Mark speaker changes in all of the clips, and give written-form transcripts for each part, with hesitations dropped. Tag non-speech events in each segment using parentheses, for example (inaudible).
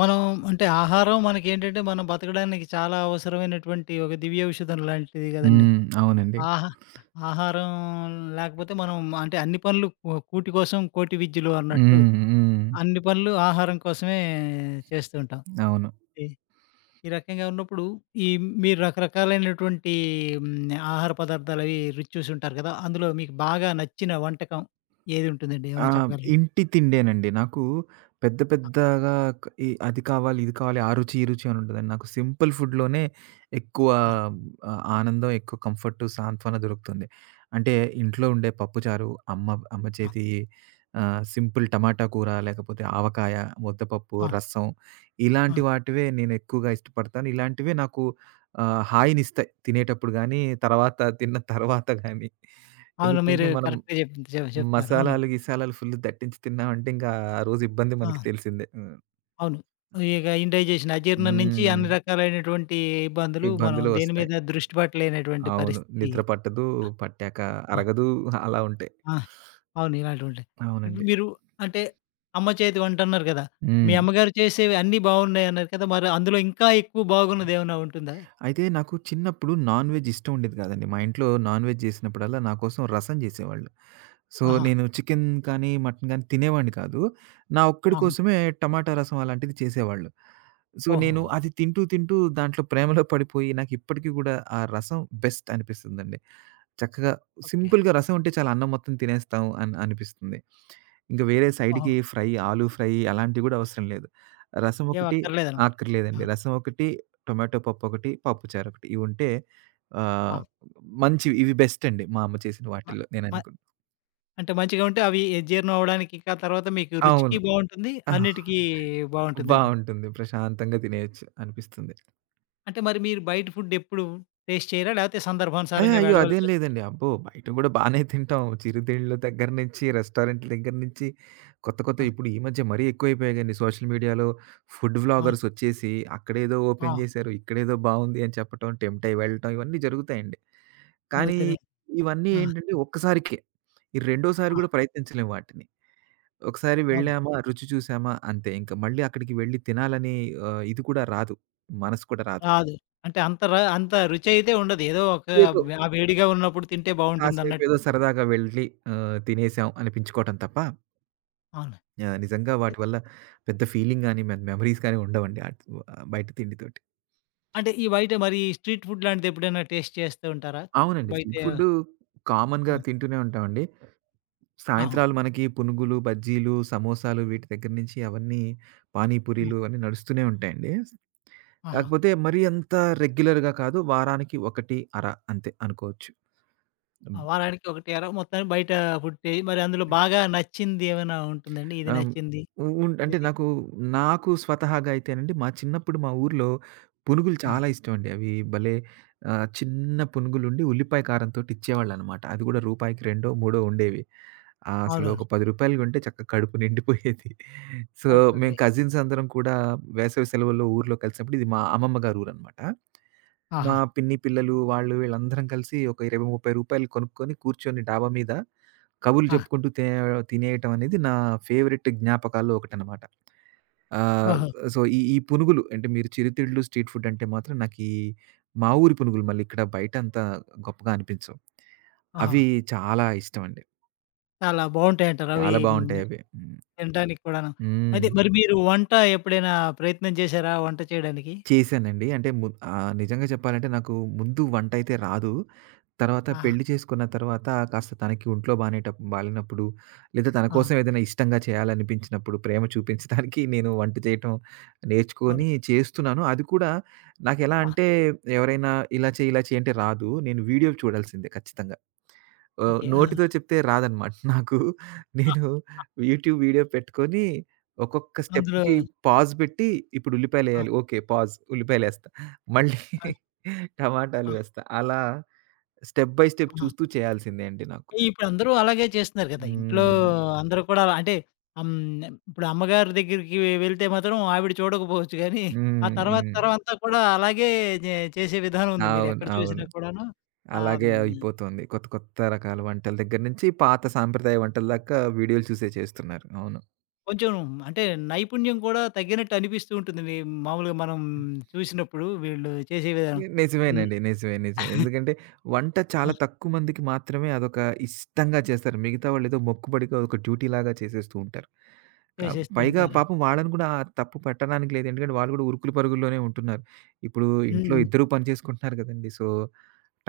Speaker 1: మనం అంటే ఆహారం మనకేంటంటే మనం బతకడానికి చాలా అవసరమైనటువంటి ఒక దివ్య ఔషధం లాంటిది కదండీ.
Speaker 2: హ్మ్. అవునండి.
Speaker 1: ఆహా! ఆహారం లేకపోతే మనం అంటే అన్ని పనులు కూటి కోసం కోటి విద్యలు అన్నట్టు.
Speaker 2: హ్మ్. హ్మ్.
Speaker 1: అన్ని పనులు ఆహారం కోసమే చేస్తూ ఉంటాం.
Speaker 2: అవును.
Speaker 1: ఈ ఈ రకంగా ఉన్నప్పుడు ఈ మీరు రకరకాలైనటువంటి హ్మ్, ఆహార పదార్థాలు అవి రుచి చూసి ఉంటారు కదా! అందులో మీకు బాగా నచ్చిన వంటకం ఏది ఉంటుందండి?
Speaker 2: ఆ!
Speaker 1: ఏమైనా చెప్పగలరా?
Speaker 2: ఇంటి తిండేనండి. నాకు పెద్ద
Speaker 1: ఆ!
Speaker 2: పెద్దగా క్ ఈ అది కావాలి, ఇది కావాలి, ఆ రుచి, ఈ రుచి అని ఉండదండి. నాకు సింపుల్ ఫుడ్‌లోనే ఎక్కువ
Speaker 1: ఆ!
Speaker 2: ఆనందం, ఎక్కువ కంఫర్ట్, సాంత్వన దొరుకుతుంది. అంటే ఇంట్లో ఉండే పప్పుచారు, అమ్మ అమ్మ
Speaker 1: ఆ!
Speaker 2: చేతి సింపుల్ టమాటా కూర, లేకపోతే ఆవకాయ, ముద్దపప్పు,
Speaker 1: ఆ!
Speaker 2: రసం
Speaker 1: ఆ!
Speaker 2: ఇలాంటి వాటివే నేను ఎక్కువగా ఇష్టపడతాను. ఇలాంటివే నాకు హాయినిస్తాయి తినేటప్పుడు గానీ, తర్వాత తిన్న తర్వాత గానీ.
Speaker 1: అవును.
Speaker 2: ఎందుకంటే
Speaker 1: మీరు
Speaker 2: మనం
Speaker 1: కరెక్ట్‌గా చెప్ చెప్ చెప్తున్నారు. అవును.
Speaker 2: మసాలాలు, గిసాలాలు ఫుల్ దట్టించి తిన్నామంటే ఇంకా ఆ రోజు ఇబ్బంది
Speaker 1: ఆ!
Speaker 2: మనకి తెలిసిందే. హ్మ్.
Speaker 1: అవును. ఇక ఇండైజెషన్ అజీర్ణం నుంచి
Speaker 2: హ్మ్.
Speaker 1: అన్ని రకాలైనటువంటి ఇబ్బందులు మనం
Speaker 2: ఇబ్బందులు
Speaker 1: దేని
Speaker 2: వస్తాయి.
Speaker 1: మీద దృష్టి పెట్టలేనటువంటి
Speaker 2: అవును.
Speaker 1: పరిస్థితి.
Speaker 2: నిద్ర పట్టదు, పట్టాక
Speaker 1: ఆ!
Speaker 2: అరగదు, అలా ఉంటాయి.
Speaker 1: ఆ! అవును. ఇలాంటివి ఉంటాయి.
Speaker 2: అవునండి.
Speaker 1: ఇప్పుడు మీరు అంటే అమ్మ చేతి వంట అన్నారు కదా! మీ
Speaker 2: హ్మ్.
Speaker 1: అమ్మగారు చేసేవి అన్నీ బాగున్నాయన్నారు కదా! మరి అందులో ఇంకా ఎక్కువ బాగున్నదేమైనా ఉంటుందా?
Speaker 2: అయితే నాకు చిన్నప్పుడు నాన్ వెజ్ ఇష్టం ఉండేది కాదండి. మా ఇంట్లో నాన్ వెజ్ చేసినప్పుడల్లా నా కోసం రసం చేసేవాళ్ళు. సో,
Speaker 1: ఆహా!
Speaker 2: నేను చికెన్ కానీ, మటన్ కానీ తినేవాడిని కాదు. నా ఒక్కడి
Speaker 1: ఆహా!
Speaker 2: కోసమే టమాటా రసం అలాంటిది చేసేవాళ్ళు. సో, నేను
Speaker 1: ఓహోహో!
Speaker 2: అది తింటూ, తింటూ దాంట్లో ప్రేమలో పడిపోయి నాకిప్పటికి కూడా ఆ రసం బెస్ట్ అనిపిస్తుందండి. చక్కగా
Speaker 1: ఓకే.
Speaker 2: సింపుల్‌గా రసం ఉంటే చాలు అన్నం మొత్తం తినేస్తాం అని అనిపిస్తుంది. ఇంక వేరే
Speaker 1: ఓహో!
Speaker 2: సైడ్‌కి ఫ్రై, ఆలు ఫ్రై అలాంటివి గూడా అవసరం లేదు. రసం
Speaker 1: ఏమి
Speaker 2: ఒకటి
Speaker 1: అక్కర్లేదనమాట.
Speaker 2: అక్కర్లేదండి.
Speaker 1: ఆ!
Speaker 2: రసం ఒకటి, టొమాటో పప్పు ఒకటి, పప్పుచారు ఒకటి ఇవుంటే
Speaker 1: ఆ!
Speaker 2: ఆహ్, మంచివి. ఇవి బెస్ట్ అండి మా అమ్మ చేసిన
Speaker 1: మ
Speaker 2: వాటిల్లో
Speaker 1: మ అంటే మంచిగా ఉంటే అవి జీర్ణం అవ్వడానికి ఇంకా తర్వాత మీకు రుచికి
Speaker 2: అవును.
Speaker 1: బావుంటుంది. అన్నిటికి బావుంటుందంటారు.
Speaker 2: బావుంటుంది. ప్రశాంతంగా తినేయొచ్చు అనిపిస్తుంది.
Speaker 1: అంటే మరి మీరు బయట ఫుడ్ ఎప్పుడు టేస్ట్ చేయరా? లేకపోతే
Speaker 2: ఏ!
Speaker 1: సందర్భానుసారంగా
Speaker 2: అయ్యో! అదేం
Speaker 1: వెళ్ళవలసొస్
Speaker 2: లేదండి. అబ్బో! బయట గూడా బానే తింటాం. చిరుతిండ్ల దగ్గర నుంచి, రెస్టారెంట్‌ల దగ్గర నుంచి కొత్త
Speaker 1: ఆ!
Speaker 2: కొత్తవి ఇప్పుడు ఈ మధ్య మరీ ఎక్కువైపోయాయి కదండీ. సోషల్ మీడియాలో ఫుడ్
Speaker 1: ఆ!
Speaker 2: వ్లాగర్స్ వచ్చేసి అక్కడేదో
Speaker 1: ఆ!
Speaker 2: ఓపెన్ చేశారు, ఇక్కడేదో బావుంది అని చెప్పటం, టెంప్ట్ అయ్యి వెళ్ళటం ఇవన్నీ జరుగుతాయండి. కానీ
Speaker 1: దొరుకుతది.
Speaker 2: ఇవన్నీ
Speaker 1: ఆ!
Speaker 2: ఏంటంటే ఒక్కసారికే. ఈ రెండోసారి
Speaker 1: ఆ!
Speaker 2: గూడా ప్రయత్నించలేము వాటిని. ఒకసారి
Speaker 1: అవును.
Speaker 2: వెళ్ళామా, రుచి చూసామా అంతే. ఇంక మళ్ళీ అక్కడికి వెళ్లి తినాలని ఇది కూడా రాదు. మనసు కూడా రాదు.
Speaker 1: రాదు. అంటే అంత రుచయితే ఉండదు. ఏదో ఒక
Speaker 2: ఏదో
Speaker 1: ఆ వేడిగా ఉన్నప్పుడు తింటే
Speaker 2: కాసేపు
Speaker 1: బావుంటుందన్నట్టు
Speaker 2: ఏదో
Speaker 1: అనిపిస్తుంది.
Speaker 2: సరదాగా వెళ్ళి తినేసాం అనిపించుకోవటం తప్ప
Speaker 1: అవును.
Speaker 2: నిజంగా వాటి వల్ల పెద్ద ఫీలింగ్ గాని, మెమోరీస్ గాని ఉండవండి. అటు బయట తిండితోటి.
Speaker 1: అంటే ఈ బయట మరి స్ట్రీట్ ఫుడ్ లాంటిదెప్పుడైనా టేస్ట్ చేస్తూ ఉంటారా?
Speaker 2: అవునండి.
Speaker 1: బయట
Speaker 2: స్ట్రీట్ ఫుడ్డు కామన్‌గా
Speaker 1: హ్మ్.
Speaker 2: తింటూనే ఉంటామండి.
Speaker 1: ఆహా!
Speaker 2: సాయంత్రాలు మనకి పునుగులు, బజ్జీలు, సమోసాలు వీటి దగ్గర నుంచి అవన్నీ
Speaker 1: హ్మ్.
Speaker 2: పానీపూరీలు అన్నీ నడుస్తూనే ఉంటాయండి.
Speaker 1: ఆహా!
Speaker 2: కాకపోతే మరీ అంత రెగ్యులర్‌గా కాదు. వారానికి ఒకటి అర అంతే అనుకోవచ్చు.
Speaker 1: ఆ, వారానికి ఒకటేరా మొత్తానికి బయట ఫుడ్ టే మరి అందులో బాగా నచ్చింది ఏమైనా ఉంటుందండి? ఇది
Speaker 2: ఆ!
Speaker 1: నచ్చింది.
Speaker 2: ఉ ఉం అంటే
Speaker 1: ఇది
Speaker 2: నాకు స్వతహాగా అయితేనండి మా చిన్నప్పుడు మా ఊర్లో పునుగులు
Speaker 1: ఆ!
Speaker 2: చాలా ఇష్టమండి. అవి భలే చిన్న పునుగులుండి ఉల్లిపాయ కారంతోటి ఇచ్చేవాళ్ళనమాట. అది కూడా రూపాయికి రెండో, మూడో ఉండేవి. అసలు
Speaker 1: అవునవును.
Speaker 2: ఒక రూ. 10 కొంటే చక్కగా కడుపు నిండిపోయేది. సో,
Speaker 1: అవును,
Speaker 2: మేము
Speaker 1: అవును.
Speaker 2: కజిన్స్ అందరం కూడా వేసవి సెలవుల్లో ఊర్లో కలిసినప్పుడు, ఇది మా అమ్మమ్మ గారి ఊరనమాట. మా
Speaker 1: ఆహా!
Speaker 2: పిన్ని పిల్లలు వాళ్ళు వీళ్ళందరం కలిసి ఒక రూ. 20, రూ. 30 కొనుక్కొని కూర్చొని డాబా మీద కబుర్లు
Speaker 1: ఆ!
Speaker 2: చెప్పుకుంటూ తినేయటం అనేది నా ఫేవరెట్ జ్ఞాపకాల్లో ఒకటనమాట. ఆహ్,
Speaker 1: ఓహో!
Speaker 2: సో, ఈ ఈ పునుగులు, అంటే మీరు చిరుతిళ్ళు, స్ట్రీట్ ఫుడ్ అంటే మాత్రం నాకీ మా ఊరి పునుగులు మళ్ళీ ఇక్కడ బయట అంత గొప్పగా అనిపించవు.
Speaker 1: ఓహో!
Speaker 2: అవి చాలా ఇష్టమండి.
Speaker 1: చాలా బావుంటాయంటారు. అవి
Speaker 2: చాలా
Speaker 1: హ్మ్.
Speaker 2: బావుంటాయవి. హ్మ్.
Speaker 1: తినడానికి కూడాను.
Speaker 2: హ్మ్.
Speaker 1: అయితే మరి మీరు వంట ఎప్పుడైనా ప్రయత్నం చేశారా వంట చేయడానికి?
Speaker 2: చేశానండి. అంటే నిజంగా చెప్పాలంటే నాకు ముందు వంటయితే రాదు. తర్వాత
Speaker 1: ఆహా!
Speaker 2: పెళ్లి చేసుకున్న తర్వాత కాస్త తనకి ఒంట్లో బాలేనప్పుడు, లేదా తన
Speaker 1: ఆ!
Speaker 2: కోసం ఏదైనా ఇష్టంగా చేయాలనిపించినప్పుడు, ప్రేమ చూపించడానికి నేను వంట చేయటం
Speaker 1: అవును.
Speaker 2: నేర్చుకొని చేస్తున్నాను. అది కూడా నాకెలా
Speaker 1: ఆ!
Speaker 2: అంటే ఎవరైనా ఇలా చెయి, ఇలా చెయి అంటే రాదు. నేను వీడియో చూడాల్సిందే ఖచ్చితంగా.
Speaker 1: ఓకే. ఆ!
Speaker 2: నోటితో చెప్తే రాదనమాట. (laughs) నాకు
Speaker 1: ఆ!
Speaker 2: నేను యూట్యూబ్ వీడియో పెట్టుకొని ఒక్కొక్క
Speaker 1: అందులో
Speaker 2: స్టెప్‌కి పాజ్ పెట్టి, ఇప్పుడు
Speaker 1: ఆ!
Speaker 2: ఉల్లిపాయలేయాలి. ఓకే. పాజ్. ఉల్లిపాయలేస్తా. మళ్ళీ
Speaker 1: ఆ!
Speaker 2: (laughs) టమాటాలు
Speaker 1: ఆ!
Speaker 2: వేస్తా. అలా స్టెప్ బై స్టెప్
Speaker 1: ఆహా!
Speaker 2: చూస్తూ చేయాల్సిందే అండి నాకు.
Speaker 1: ఇప్పుడందరూ అలాగే చేస్తున్నారు కదా! ఇంట్లో
Speaker 2: హ్మ్.
Speaker 1: అందరూ కూడా అలా- అంటే హ్మ్. ఇప్పుడు అమ్మగారి దగ్గరికి వెళ్తే మాత్రం ఆవిడ చూడకపోవచ్చు గానీ, ఆ
Speaker 2: హ్మ్.
Speaker 1: తర్వాత
Speaker 2: హ్మ్.
Speaker 1: తరమంతా కూడా అలాగే జే చేసే విధానం ఉంది.
Speaker 2: అవును.
Speaker 1: మీరెక్కడ
Speaker 2: అవును.
Speaker 1: చూసినా కూడాను. ఆహ్,
Speaker 2: అలాగే
Speaker 1: హ్మ్.
Speaker 2: అయిపోతుంది. కొత్త కొత్త రకాల వంటల దగ్గర నుంచి పాత సాంప్రదాయ వంటల దాకా వీడియోలు చూసే చేస్తున్నారు. అవును.
Speaker 1: కొంచెం అంటే నైపుణ్యం కూడా తగ్గినట్టు అనిపిస్తూ ఉంటుందండి. మామూలుగా మనం చూసినప్పుడు వీళ్ళు చేసే విధానం. హ్మ్.
Speaker 2: నిజమేనండి. నిజమే. నిజమే. ఎందుకంటే వంట
Speaker 1: ఆ!
Speaker 2: చాలా తక్కువ మందికి మాత్రమే అదొక ఇష్టంగా చేస్తారు. మిగతా వాళ్ళేదో మొక్కుబడిగా ఒక డ్యూటీ లాగా చేసేస్తూ ఉంటారు. హ్మ్.
Speaker 1: చేసేస్తూ
Speaker 2: పైగా
Speaker 1: ఉంటారు.
Speaker 2: పాపం వాళ్ళని కూడా ఆ తప్పు పట్టడానికి లేదు. ఎందుకంటే వాళ్ళు కూడా ఉరుకులు పరుగుల్లోనే ఉంటున్నారు. ఇప్పుడు ఇంట్లో
Speaker 1: హ్మ్.
Speaker 2: ఇద్దరు పని చేసుకుంటున్నారు కదండీ! సో,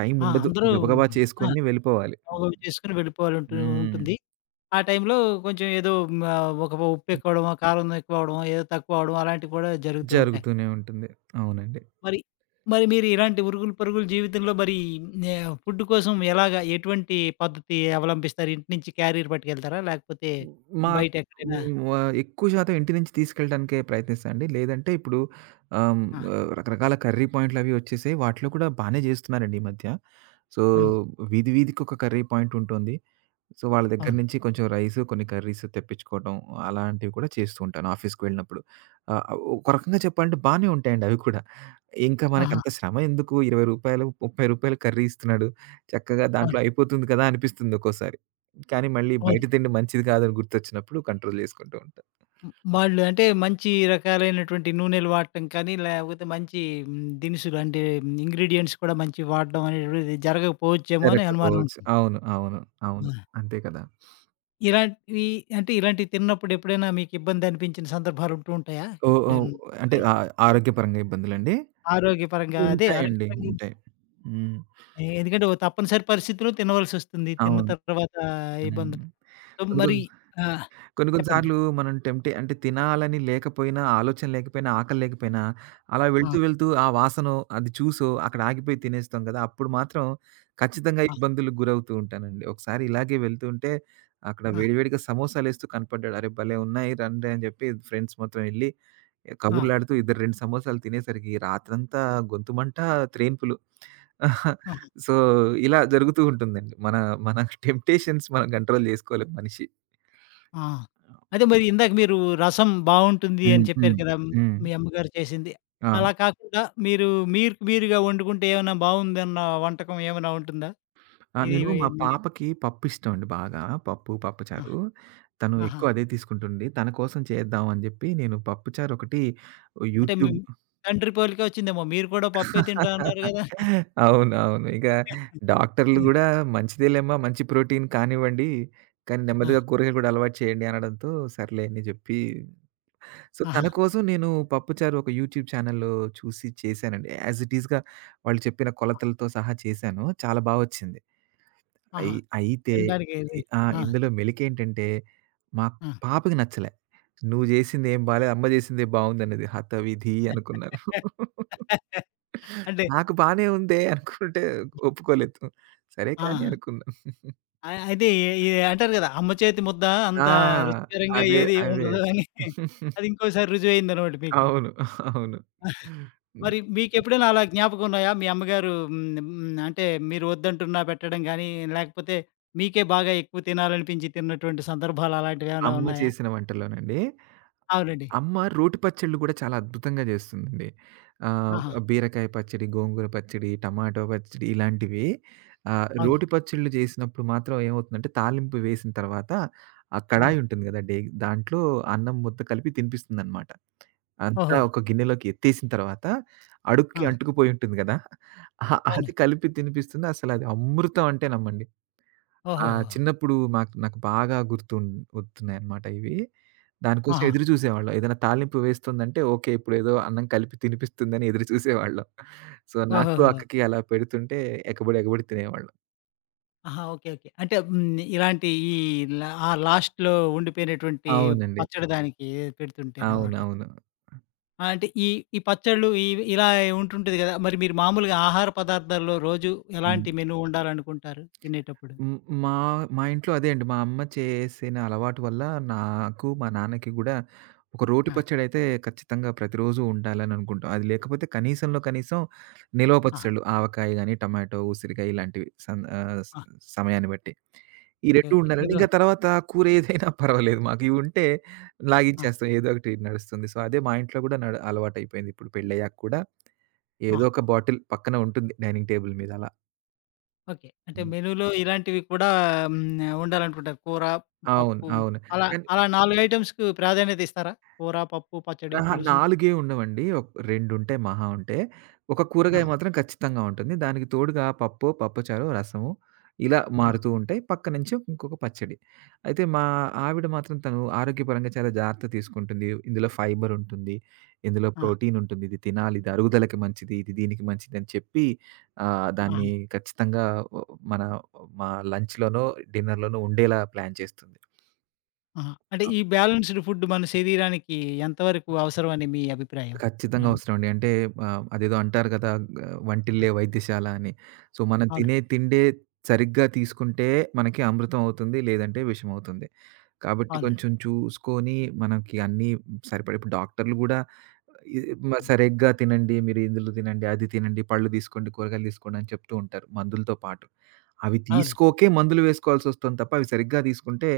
Speaker 2: టైం
Speaker 1: ఆ!
Speaker 2: ఉండదు.
Speaker 1: అందరూ
Speaker 2: గబగబా
Speaker 1: ఆ!
Speaker 2: చేసుకొని వెళ్ళిపోవాలి.
Speaker 1: స్టవ్ చేసుకొని వెళ్ళిపోవాలంటూ
Speaker 2: హ్మ్.
Speaker 1: ఉంటుంది. ఆ టైంలో కొంచెం ఏదో ఆహ్, ఒక ఉప్పు ఎక్కువడమో, కారం ఎక్కువవడమో, ఏదో తక్కువ అవ్వడం అలాంటివి కూడా జరుగుతూ ఉంటాయి.
Speaker 2: జరుగుతూనే ఉంటుంది. అవునండి.
Speaker 1: మరి మరి మీరు ఇలాంటి ఉరుగులు పరుగుల జీవితంలో మరి నే ఫుడ్ కోసం ఎలాగా ఎటువంటి పద్ధతి అవలంబిస్తారు? ఇంటి నుంచి క్యారియర్ పట్టుకెళ్తారా? లేకపోతే
Speaker 2: హ్మ్. మా
Speaker 1: బయట ఎక్కడైనా
Speaker 2: హ్మ్. ఎక్కువ శాతం ఇంటి నుంచి తీసుకెళ్ళడానికే ప్రయత్నిస్తానండి. లేదంటే ఇప్పుడు ఆహ్,
Speaker 1: ఆ!
Speaker 2: రకరకాల కర్రీ పాయింట్‌లవి వచ్చేసాయి. వాటిలో కూడా బానే జేస్తున్నారండి ఈ మధ్య. సో,
Speaker 1: హ్మ్.
Speaker 2: వీధి వీధికొక కర్రీ పాయింట్ ఉంటుంది. సో, వాళ్ళ దగ్గర
Speaker 1: అవును.
Speaker 2: నుంచి కొంచెం రైసు, కొన్ని కర్రీస్ తెప్పించుకోవడం అలాంటివి కూడా చేస్తూ ఉంటాను ఆఫీస్‌కి వెళ్ళినప్పుడు. ఆహ్, ఒక రకంగా చెప్పాలంటే బానే ఉంటాయండి అవి కూడా. ఇంకా
Speaker 1: ఆహా!
Speaker 2: మనకంత శ్రమ ఎందుకు? రూ. 20, రూ. 30 కర్రీ ఇస్తున్నాడు. చక్కగా
Speaker 1: అవును.
Speaker 2: దాంట్లో అయిపోతుంది కదా అనిపిస్తుంది ఒక్కోసారి. కానీ మళ్ళీ బయట
Speaker 1: అవును.
Speaker 2: తిండి మంచిది కాదని గుర్తొచ్చినప్పుడు కంట్రోల్ చేసుకుంటూ ఉంటాం.
Speaker 1: హ్మ్. వాళ్ళు అంటే మంచి రకాలైనటువంటి నూనెలు వాడటం కానీ, లేకపోతే మంచి దినుసులు అంటే ఇంగ్రీడియెంట్స్ కూడా మంచివి వాడడం అనేటువంటిది జరగకపోవచ్చేమో అని అనుమానం
Speaker 2: జరగకపోవచ్చు.
Speaker 1: ఉంటుంది.
Speaker 2: అవును. అవును. అవును.
Speaker 1: ఆ!
Speaker 2: అంతే కదా!
Speaker 1: ఇలాంటివి అంటే ఇలాంటివి తిన్నప్పుడు ఎప్పుడైనా మీకు ఇబ్బంది అనిపించిన సందర్భాలు ఉంటూ ఉంటాయా?
Speaker 2: ఓహ్! ఓహ్!
Speaker 1: ఎప్పుడైనా?
Speaker 2: అంటే
Speaker 1: మరి
Speaker 2: ఆరోగ్యపరంగా ఇబ్బందులండి?
Speaker 1: ఆరోగ్యపరంగా అదే
Speaker 2: ఉంటాయండి.
Speaker 1: ఆరోగ్యపరంగా
Speaker 2: ఉంటాయి. హ్మ్.
Speaker 1: ఎందుకంటే ఓ తప్పనిసరి పరిస్థితిలో తినవలసొస్తుంది. తిన్న
Speaker 2: అవును.
Speaker 1: తర్వాత
Speaker 2: హ్మ్.
Speaker 1: ఇబ్బందులు.
Speaker 2: కొన్ని
Speaker 1: మరి
Speaker 2: కొన్ని
Speaker 1: ఆ!
Speaker 2: కొన్ని కొన్ని
Speaker 1: చెప్పండి.
Speaker 2: సార్లు మనం అంటే తినాలని లేకపోయినా, ఆలోచన లేకపోయినా, ఆకలి లేకపోయినా అలా
Speaker 1: ఆ!
Speaker 2: వెళ్తూ, వెళ్తూ ఆ వాసనో, అది చూసో అక్కడ ఆగిపోయి తినేస్తాం కదా! అప్పుడు మాత్రం ఖచ్చితంగా
Speaker 1: ఆ!
Speaker 2: ఇబ్బందులకు గురవుతూ ఉంటానండి. ఒకసారి ఇలాగే వెళ్తుంటే అక్కడ
Speaker 1: ఆ!
Speaker 2: వేడివేడిగా సమోసాలేస్తూ కనపడ్డాడు. "అరే భలే ఉన్నాయి రండి" అని చెప్పి ఫ్రెండ్స్ మొత్తం ఎళ్లి
Speaker 1: ఆ!
Speaker 2: కబుర్లాడుతూ ఇద్దరు 2 సమోసాలు తినేసరికి రాత్రంతా గొంతు మంట, త్రేన్పులు. (laughs)
Speaker 1: ఆ!
Speaker 2: సో, ఇలా జరుగుతూ ఉంటుందండి. మన మన టెంప్టేషన్స్ మనం కంట్రోల్ చేసుకోలేం మనిషి.
Speaker 1: ఆ! అదే మరి ఇందాక మీరు రసం బావుంటుంది
Speaker 2: హ్మ్.
Speaker 1: అని చెప్పారు
Speaker 2: హ్మ్.
Speaker 1: కదా!
Speaker 2: హ్మ్.
Speaker 1: మీ అమ్మగారు చేసింది.
Speaker 2: ఆ!
Speaker 1: అలా కాకుండా మీరు మీరు మీరుగా వండుకుంటే ఏమైనా బావుందన్న వంటకం ఏమైనా ఉంటుందా?
Speaker 2: ఆ!
Speaker 1: ఇది
Speaker 2: నేను
Speaker 1: మీ
Speaker 2: మా పాపకి పప్పు ఇష్టం అండి బాగా. పప్పు,
Speaker 1: ఆ!
Speaker 2: పప్పుచారు. తను
Speaker 1: ఆహా!
Speaker 2: ఎక్కువ అదే తీసుకుంటుంది. తన కోసం చేద్దాం అని జెప్పి నేను పప్పుచారు ఒకటి
Speaker 1: అంటే మీ
Speaker 2: యూట్యూబ్
Speaker 1: తండ్రి పోలికే వచ్చిందేమో. మీరు కూడా పప్పే తింటా అన్నారు గదా!
Speaker 2: (laughs) అవును. అవును. ఇక డాక్టర్లు గూడా మంచిదేలేమ్మా మంచి ప్రోటీన్ కానివ్వండి. కానీ
Speaker 1: ఆ!
Speaker 2: నెమ్మదిగా కూరగాయలు గూడా అలవాటు చేయండి అనడంతో సర్లే అని జెప్పి సో,
Speaker 1: ఆహా!
Speaker 2: తన కోసం నేను పప్పుచారు ఒక యూట్యూబ్ ఛానెల్‌లో చూసి చేశానండి. యాస్ ఇట్ ఈస్‌గా వాళ్ళు చెప్పిన కొలతలతో సహా చేశాను. చాలా బా వచ్చింది.
Speaker 1: ఆహా!
Speaker 2: అయితే
Speaker 1: తినడానికి ఇది
Speaker 2: ఆ!
Speaker 1: ఆ!
Speaker 2: ఇందులో మెలికేంటంటే, మా
Speaker 1: ఆ!
Speaker 2: పాపకి నచ్చలే. "నువ్వు జేసింది ఏం బాలేదు. అమ్మ జేసిందే బావుందన్నది." హతవిధి అనుకున్నాను.
Speaker 1: అంటే
Speaker 2: నాకు బానే ఉందే అనుకుంటే ఒప్పుకోలేదు. సరే కానీ
Speaker 1: ఆహా!
Speaker 2: అనుకున్నాను.
Speaker 1: అయితే అంటారు గదా! అమ్మ చేతి ముద్ద అంత
Speaker 2: ఆ!
Speaker 1: రుచికరంగా
Speaker 2: అదే.
Speaker 1: ఏది
Speaker 2: అదే.
Speaker 1: ఉండదు అని. అది ఇంకోసారి రుజువయిందనమాట మీకు.
Speaker 2: అవును. అవును. హ్మ్.
Speaker 1: మరి మీకెప్పుడైనా అలా జ్ఞాపకం ఉన్నాయా? మీ అమ్మగారు హ్మ్, హ్మ్, అంటే మీరు వద్దంటున్నా పెట్టడం గానీ, లేకపోతే మీకే బాగా ఎక్కువ తినాలనిపించి తిన్నటువంటి సందర్భాలు అలాంటివేమైనా
Speaker 2: అమ్మ
Speaker 1: ఉన్నాయా?
Speaker 2: చేసిన వంటల్లోనండి.
Speaker 1: అవునండి.
Speaker 2: అమ్మ రోటి పచ్చళ్ళు గూడా చాలా అద్భుతంగా జేస్తుందండి. ఆహ్,
Speaker 1: ఆహా!
Speaker 2: బీరకాయ పచ్చడి, గోంగూర పచ్చడి, టమాటో పచ్చడి ఇలాంటివి.
Speaker 1: అవును.
Speaker 2: రోటి పచ్చళ్ళు జేసినప్పుడు మాత్రం ఏమవుతుందంటే, తాలింపు వేసిన తర్వాత ఆ కడాయి
Speaker 1: హ్మ్.
Speaker 2: ఉంటుంది గదా! దాంట్లో అన్నం ముద్ద కలిపి తినిపిస్తుందనమాట. అంతా
Speaker 1: ఓహో!
Speaker 2: ఒక గిన్నెలోకి ఎత్తేసిన తర్వాత అడుక్కి
Speaker 1: ఆ!
Speaker 2: అంటుకుపోయి ఉంటుంది గదా! అహా!
Speaker 1: అవును.
Speaker 2: అది కలిపి తినిపిస్తుంది. అసలది అమృతం అంటే నమ్మండి. ఆ!
Speaker 1: ఓహోహో!
Speaker 2: చిన్నప్పుడు మాకు నాకు బాగా గుర్తున్నాయన్నమాట ఇవి. దానికోసం
Speaker 1: ఆహా!
Speaker 2: ఎదురు చూసేవాళ్ళం. ఏదైనా తాలింపు వేస్తుందంటే ఓకే. ఇప్పుడేదో అన్నం కలిపి తినిపిస్తుందని ఎదురు చూసేవాళ్ళం. సో, నాకు
Speaker 1: ఓహోహో!
Speaker 2: అక్కకి అలా పెడుతుంటే ఎగబడి ఎగబడి తినేవాళ్ళం.
Speaker 1: ఆహా! ఓకే. ఓకే. అంటే హ్మ్, ఇలాంటి ఈ ఆ లాస్ట్‌లో ఉండిపోయినటువంటి
Speaker 2: అవునండి.
Speaker 1: పచ్చడి దానికి పెడుతుంటేననమాట.
Speaker 2: అవునవును.
Speaker 1: ఆ! అంటే ఈ ఈ పచ్చళ్ళు ఇవి ఇలా ఉంటుంటది గదా! మరి మీరు మామూలుగా ఆహార పదార్థాల్లో రోజు
Speaker 2: హ్మ్.
Speaker 1: ఎలాంటి మెను ఉండాలనుకుంటారు తినేటప్పుడు?
Speaker 2: హ్మ్. మా మా ఇంట్లో అదే అండి. మా అమ్మ చేసిన అలవాటు వల్ల నాకు, మా నాన్నకి గూడా ఒక రోటి
Speaker 1: ఆ!
Speaker 2: పచ్చడైతే ఖచ్చితంగా ప్రతిరోజు ఉండాలని అనుకుంటాం. అది లేకపోతే కనీసంలో కనీసం నిలవ
Speaker 1: ఆ!
Speaker 2: పచ్చళ్ళు ఆవకాయ గాని, టమాటో, ఉసిరికాయ ఇలాంటివి
Speaker 1: ఆ!
Speaker 2: సమయాన్ని బట్టి. ఈ
Speaker 1: ఓకే.
Speaker 2: 2
Speaker 1: ఓకే.
Speaker 2: ఉండాలండి.
Speaker 1: ఏదో
Speaker 2: ఇంకా తర్వాత కూర ఏదైనా పర్వాలేదు మాకు. ఇవి ఉంటే
Speaker 1: ఆ!
Speaker 2: లాగించేస్తాం. ఏదో ఒకటి నడుస్తుంది. సో, అదే మా ఇంట్లో గూడా అలవాటయిపోయింది. ఇప్పుడు పెళ్ళయ్యాక కూడా ఏదో
Speaker 1: ఆ!
Speaker 2: ఒక బాటిల్ పక్కన ఉంటుంది డైనింగ్ టేబుల్ మీద అలా.
Speaker 1: ఓకే. అంటే మెనూలో ఇలాంటివి కూడా హ్మ్. ఉండాలనుకుంటారు. కూర,
Speaker 2: అవును.
Speaker 1: పప్పు
Speaker 2: అవును.
Speaker 1: అలా
Speaker 2: కానీ
Speaker 1: అలా 4 ఐటెమ్స్‌కు ప్రాధాన్యత ఇస్తారా? కూర, పప్పు, పచ్చడి,
Speaker 2: అహా!
Speaker 1: పులుసు.
Speaker 2: 4 ఏం ఉండవండి. 2 ఉంటాయి మహా ఉంటే. ఒక కూరగాయ
Speaker 1: ఆహా!
Speaker 2: మాత్రం ఖచ్చితంగా ఉంటుంది. దానికి తోడుగా పప్పో, పప్పుచారో, రసము ఇలా
Speaker 1: హ్మ్.
Speaker 2: మారుతూ ఉంటాయి. పక్క నుంచి ఇంకొక పచ్చడి. అయితే మా ఆవిడ మాత్రం తను ఆరోగ్యపరంగా చాలా జాగ్రత్త తీసుకుంటుంది. ఇందులో ఫైబర్ ఉంటుంది. ఇందులో
Speaker 1: ఆ!
Speaker 2: ప్రోటీన్ ఉంటుంది. ఇది తినాలి. ఇది అరుగుదలకి మంచిది. ఇది దీనికి మంచిది అని చెప్పి
Speaker 1: ఆహా!
Speaker 2: దాన్ని ఖచ్చితంగా ఒ మన మా లంచ్‌లోనో, డిన్నర్‌లోనో ఉండేలా ప్లాన్ చేస్తుంది.
Speaker 1: ఆహా! అంటే ఈ బ్యాలెన్స్‌డ్ ఫుడ్ మన శరీరానికి ఎంతవరకు అవసరం అని మీ అభిప్రాయం?
Speaker 2: ఖచ్చితంగా
Speaker 1: ఇలాంటి
Speaker 2: అవసరమండి. అంటే అదేదో అంటారు కదా! వంటిల్లే వైద్యశాల అని. సో, మనం తినే
Speaker 1: అవునండి.
Speaker 2: తిండే సరిగ్గా తీసుకుంటే మనకి అమృతం అవుతుంది. లేదంటే విషం అవుతుంది. కాబట్టి
Speaker 1: అవునండి.
Speaker 2: కొంచెం చూసుకొని మనకి అన్నీ సరిపడే ఇప్పుడు డాక్టర్‌లు గూడా ఇ
Speaker 1: హ్మ్.
Speaker 2: సరిగ్గా తినండి. మీరు ఇందులో తినండి, అది తినండి, పళ్ళు తీసుకోండి, కూరగాయలు తీసుకోండి అని చెప్తూ ఉంటారు మందులతో పాటు. అవి
Speaker 1: అవునండి.
Speaker 2: తీసుకోకే మందులు వేసుకోవాల్సొస్తుంది తప్ప అవి సరిగ్గా తీసుకుంటే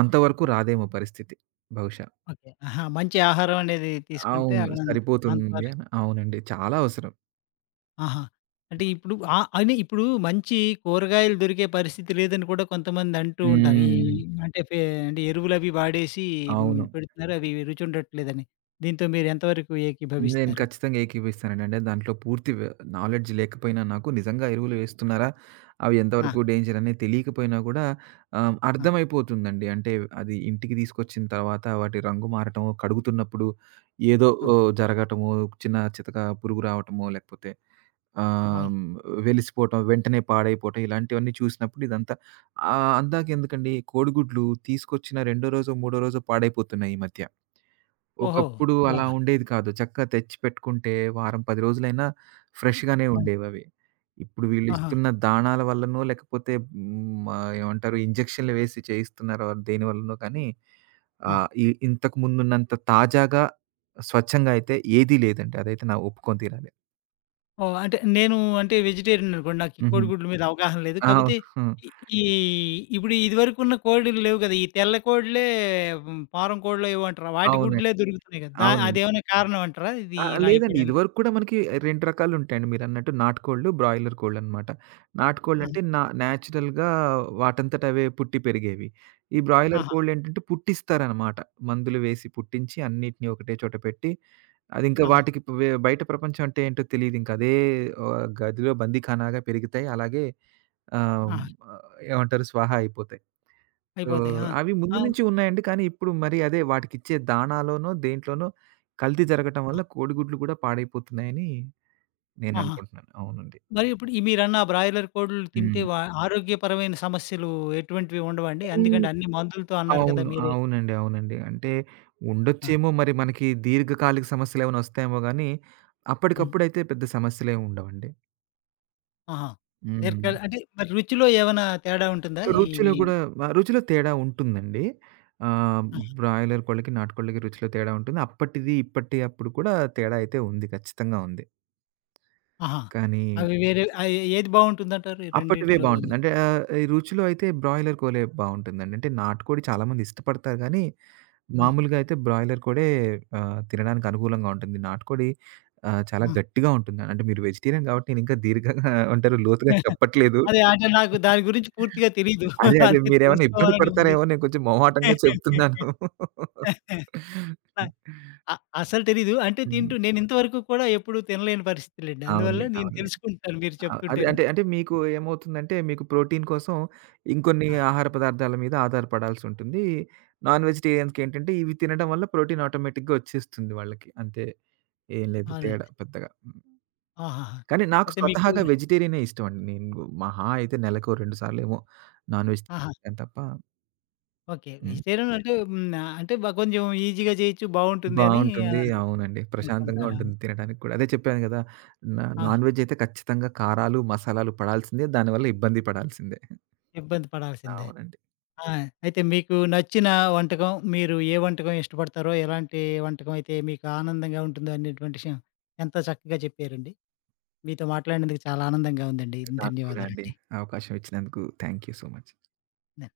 Speaker 2: అంతవరకు రాదేమో పరిస్థితి బహుశా.
Speaker 1: ఓకే. ఆహా! మంచి ఆహారం అనేది తీసుకుంటే
Speaker 2: అవును.
Speaker 1: అలా
Speaker 2: సరిపోతుంది
Speaker 1: అంతవరకు
Speaker 2: అని. అవునండి. చాలా అవసరం.
Speaker 1: ఆహా! అంటే ఇప్పుడు ఆహ్, అని ఇప్పుడు మంచి కూరగాయలు దొరికే పరిస్థితి లేదని కూడా కొంతమంది అంటూ ఉంటారు. ఈ
Speaker 2: హ్మ్.
Speaker 1: అంటే ఫే అంటే ఎరువులవి వాడేసి హ్మ్,
Speaker 2: అవును.
Speaker 1: పెడుతున్నారు. అవి రుచి ఉండట్లేదని. దీంతో మీరు ఎంతవరకు
Speaker 2: నేను
Speaker 1: ఏకీభవిస్తారు?
Speaker 2: ఖచ్చితంగా ఏకీపిస్తానండి. అంటే దాంట్లో పూర్తి నాలెడ్జ్ లేకపోయినా నాకు నిజంగా ఎరువులు వేస్తున్నారా? అవి
Speaker 1: ఆ!
Speaker 2: ఎంతవరకు డేంజర్ అనేది తెలియకపోయినా కూడా
Speaker 1: ఆ!
Speaker 2: అర్థమైపోతుందండి. అంటే అది ఇంటికి తీసుకొచ్చిన తర్వాత వాటి రంగు మారటమో, కడుగుతున్నప్పుడు ఏదో
Speaker 1: ఆ!
Speaker 2: ఓ జరగటమో, చిన్న చితక పురుగు రావటమో లేకపోతే ఆహ్,
Speaker 1: అవును.
Speaker 2: హ్మ్. వెలిసిపోవటం, వెంటనే పాడైపోవటం ఇలాంటివన్నీ చూసినప్పుడు ఇదంతా అందాకెందుకండి కోడిగుడ్లు తీసుకొచ్చిన రెండో రోజో, మూడో రోజో పాడైపోతున్నాయి ఈ మధ్య.
Speaker 1: ఓహో!
Speaker 2: ఒకప్పుడు అలా
Speaker 1: అలాగా.
Speaker 2: ఉండేది కాదు. చక్కగా తెచ్చి పెట్టుకుంటే వారం, 10 రోజులైనా ఫ్రెష్‌గానే
Speaker 1: అవును.
Speaker 2: ఉండేవవి. ఇప్పుడు
Speaker 1: ఆహా!
Speaker 2: వీళ్ళిస్తున్న దాణాల వల్లనో లేకపోతే హ్మ్. ఏమంటారు ఇంజెక్షన్‌లు వేసి చేయిస్తున్నారో దేనివల్లనో కానీ
Speaker 1: ఆ!
Speaker 2: ఇంతకు ముందున్నంత తాజాగా, స్వచ్ఛంగా అయితే ఏదీ లేదండి. అదైతే నా ఒప్పుకొని తీరాలి.
Speaker 1: ఓహ్! అంటే నేను అంటే వెజిటేరియన్ అనుకోండి. నాకు ఈ
Speaker 2: హుహు.
Speaker 1: కోడిగుడ్ల మీద అవగాహన లేదు.
Speaker 2: అవును.
Speaker 1: కాపోతే
Speaker 2: హ్మ్.
Speaker 1: ఈ ఈ ఇప్పుడు ఇదివరకున్న కోడిలు లేవు కదా! ఈ తెల్ల కోడిలే ఫారం కోడిలో ఏవో అంటారు. వాటి
Speaker 2: అవును.
Speaker 1: గుడ్లే దొరుకుతున్నాయి కదా! దా
Speaker 2: అవునండి.
Speaker 1: అదేమైనా కారణం అంటారా? ఇది
Speaker 2: ఆ!
Speaker 1: ఇలా
Speaker 2: లేదండి.
Speaker 1: అయిపోవడానికి?
Speaker 2: ఇదివరకు కూడా మనకి 2 రకాలుంటాయండి మీరన్నట్టు నాటుకోళ్ళు, బ్రాయిలర్ కోళ్ళనమాట.
Speaker 1: ఆహా!
Speaker 2: నాటుకోళ్ళంటే నేచురల్‌గా వాటంతట అవే పుట్టి పెరిగేవి. ఈ బ్రాయిలర్
Speaker 1: ఆహా!
Speaker 2: కోళ్ళేంటంటే పుట్టిస్తారనమాట. మందులు వేసి పుట్టించి అన్నిటిని ఒకటే చోట పెట్టి అదింకా
Speaker 1: ఆహా!
Speaker 2: వాటికి బయట ప్రపంచం అంటే ఏంటో తెలీదింక. అదే గదిలో బందీఖానాగా పెరుగుతాయి. అలాగే ఆహ్,
Speaker 1: ఆహా!
Speaker 2: ఏమంటారు స్వాహా అయిపోతాయి. సో,
Speaker 1: అయిపోతాయి. ఆ!
Speaker 2: అవి ముందు
Speaker 1: ఆ!
Speaker 2: నుంచి ఉన్నాయండి. కానీ ఇప్పుడు మరి అదే వాటికిచ్చే దానాలోనో, దేంట్లోనో కల్తీ జరగటం
Speaker 1: ఆ!
Speaker 2: వల్ల కోడిగుడ్లు కూడా పాడైపోతున్నాయని
Speaker 1: ఆహా!
Speaker 2: నేననుకుంటున్నాను. అవునండి.
Speaker 1: మరి ఇప్పుడు ఈ మీరన్న బ్రాయిలర్ కోడులు తింటే
Speaker 2: హ్మ్.
Speaker 1: వా ఆరోగ్యపరమైన సమస్యలు ఎటువంటివి ఉండవా అండి?
Speaker 2: హ్మ్.
Speaker 1: ఎందుకంటే అన్ని మందులతో అన్నారు కదా!
Speaker 2: అవును.
Speaker 1: మీరే.
Speaker 2: అవునండి. అవునండి. అంటే
Speaker 1: ఆ!
Speaker 2: ఉండొచ్చేమో మరి మనకి దీర్ఘకాలిక సమస్యలేమైనా వస్తాయేమో గానీ,
Speaker 1: హ్మ్.
Speaker 2: అప్పటికప్పుడైతే పెద్ద సమస్యలేమి ఉండవండి.
Speaker 1: ఆహా!
Speaker 2: హ్మ్.
Speaker 1: దీర్ఘకాల అంటే మరి రుచిలో ఏమైనా తేడా ఉంటుందా?
Speaker 2: రుచిలో
Speaker 1: ఇవి
Speaker 2: కూడా రుచిలో తేడా ఉంటుందండి. ఆహ్, బ్రాయిలర్ కోళ్ళకి, నాటుకోళ్ళకి రుచిలో తేడా ఉంటుంది. అప్పటిది, ఇప్పటి అప్పుడు కూడా తేడా అయితే ఉంది. ఖచ్చితంగా ఉంది.
Speaker 1: ఆహా!
Speaker 2: కానీ
Speaker 1: అవి వేరే ఆహ్, ఏది బావుంటుందంటారు? ఈ
Speaker 2: అప్పటివే
Speaker 1: రెండిట్లో
Speaker 2: బావుంటుంది. అంటే ఈ రుచిలో అయితే బ్రాయిలర్ కోలే బావుంటుందండి. అంటే నాటుకోడి చాలామంది ఇష్టపడతారు గానీ,
Speaker 1: ఆ!
Speaker 2: మామూలుగా అయితే బ్రాయిలర్ కోడే తినడానికి అనుకూలంగా ఉంటుంది. నాటుకోడి చాలా
Speaker 1: ఆ!
Speaker 2: గట్టిగా ఉంటుంది. అంటే మీరు వెజిటేరియన్ కాబట్టి నేను ఇంకా దీర్ఘంగా ఏమంటారు లోతుగా చెప్పట్లేదు.
Speaker 1: అదే అంటే నాకు దాని గురించి పూర్తిగా తెలీదు.
Speaker 2: అదే అదే
Speaker 1: (laughs) అదే
Speaker 2: మీరేమన్నా ఇబ్బంది
Speaker 1: తెలుసుకోవాలని ఉంది.
Speaker 2: పడతారేమో నేను కొంచెం మొహాటంగా చెప్తున్నాను. (laughs)
Speaker 1: అ అసలు తెలీదు. అంటే
Speaker 2: హ్మ్.
Speaker 1: తింటూ నేను ఇంతవరకు కూడా ఎప్పుడు తినలేని పరిస్థితులండి. అందువల్ల
Speaker 2: అవునులే.
Speaker 1: నేను
Speaker 2: అవునులే.
Speaker 1: తెలుసుకుంటాను మీరు
Speaker 2: ఆ!
Speaker 1: చెప్తుంటేను.
Speaker 2: అంటే, అంటే మీకు ఏమవుతుందంటే, మీకు ప్రోటీన్ కోసం ఇంకొన్ని
Speaker 1: ఆ!
Speaker 2: ఆహార పదార్థాల మీద ఆధారపడాల్సుంటుంది. నాన్ వెజిటేరియన్స్‌కేంటంటే, ఇవి తినడం వల్ల ప్రోటీన్ ఆటోమేటిక్‌గా వచ్చేస్తుంది వాళ్ళకి. అంతే. ఏం లేదు తేడా
Speaker 1: అవునండి.
Speaker 2: పెద్దగా. హ్మ్.
Speaker 1: ఆహాహా!
Speaker 2: కానీ నాకు
Speaker 1: అయితే మీకు
Speaker 2: స్వతహాగా వెజిటేరియనే ఇష్టమండి. నేను మహా అయితే నెలకో 2 సార్లేమో నాన్ వెజ్
Speaker 1: ఆహా!
Speaker 2: తింటాను తప్ప
Speaker 1: ఓకే.
Speaker 2: హ్మ్.
Speaker 1: వెజిటేరియన్ అంటే హ్మ్. అంటే కొంచెం ఈజీగా చేయొచ్చు బావుంటుంది అని
Speaker 2: బావుంటుంది.
Speaker 1: ఆహ్,
Speaker 2: అవునండి. ప్రశాంతంగా
Speaker 1: అనుకుంటారా?
Speaker 2: ఉంటుంది తినడానికి కూడా. అదే చెప్పాను గదా!
Speaker 1: ఆ!
Speaker 2: నాన్ వెజ్ అయితే ఖచ్చితంగా కారాలు, మసాలాలు పడాల్సిందే. దానివల్ల ఇబ్బంది పడాల్సిందే.
Speaker 1: ఇబ్బంది పడాల్సిందే.
Speaker 2: అవునండి.
Speaker 1: ఆ! అయితే మీకు నచ్చిన వంటకం, మీరు ఏ వంటకం ఇష్టపడతారో, ఎలాంటి వంటకం అయితే మీకు ఆనందంగా ఉంటుందో అనేటువంటి విషయం ఎంతో చక్కగా చెప్పారండి. మీతో మాట్లాడినందుకు చాలా ఆనందంగా ఉందండి.
Speaker 2: నాకు కూడా అండి.
Speaker 1: ధన్యవాదాలండి.
Speaker 2: అవకాశం ఇచ్చినందుకు thank you so much.
Speaker 1: The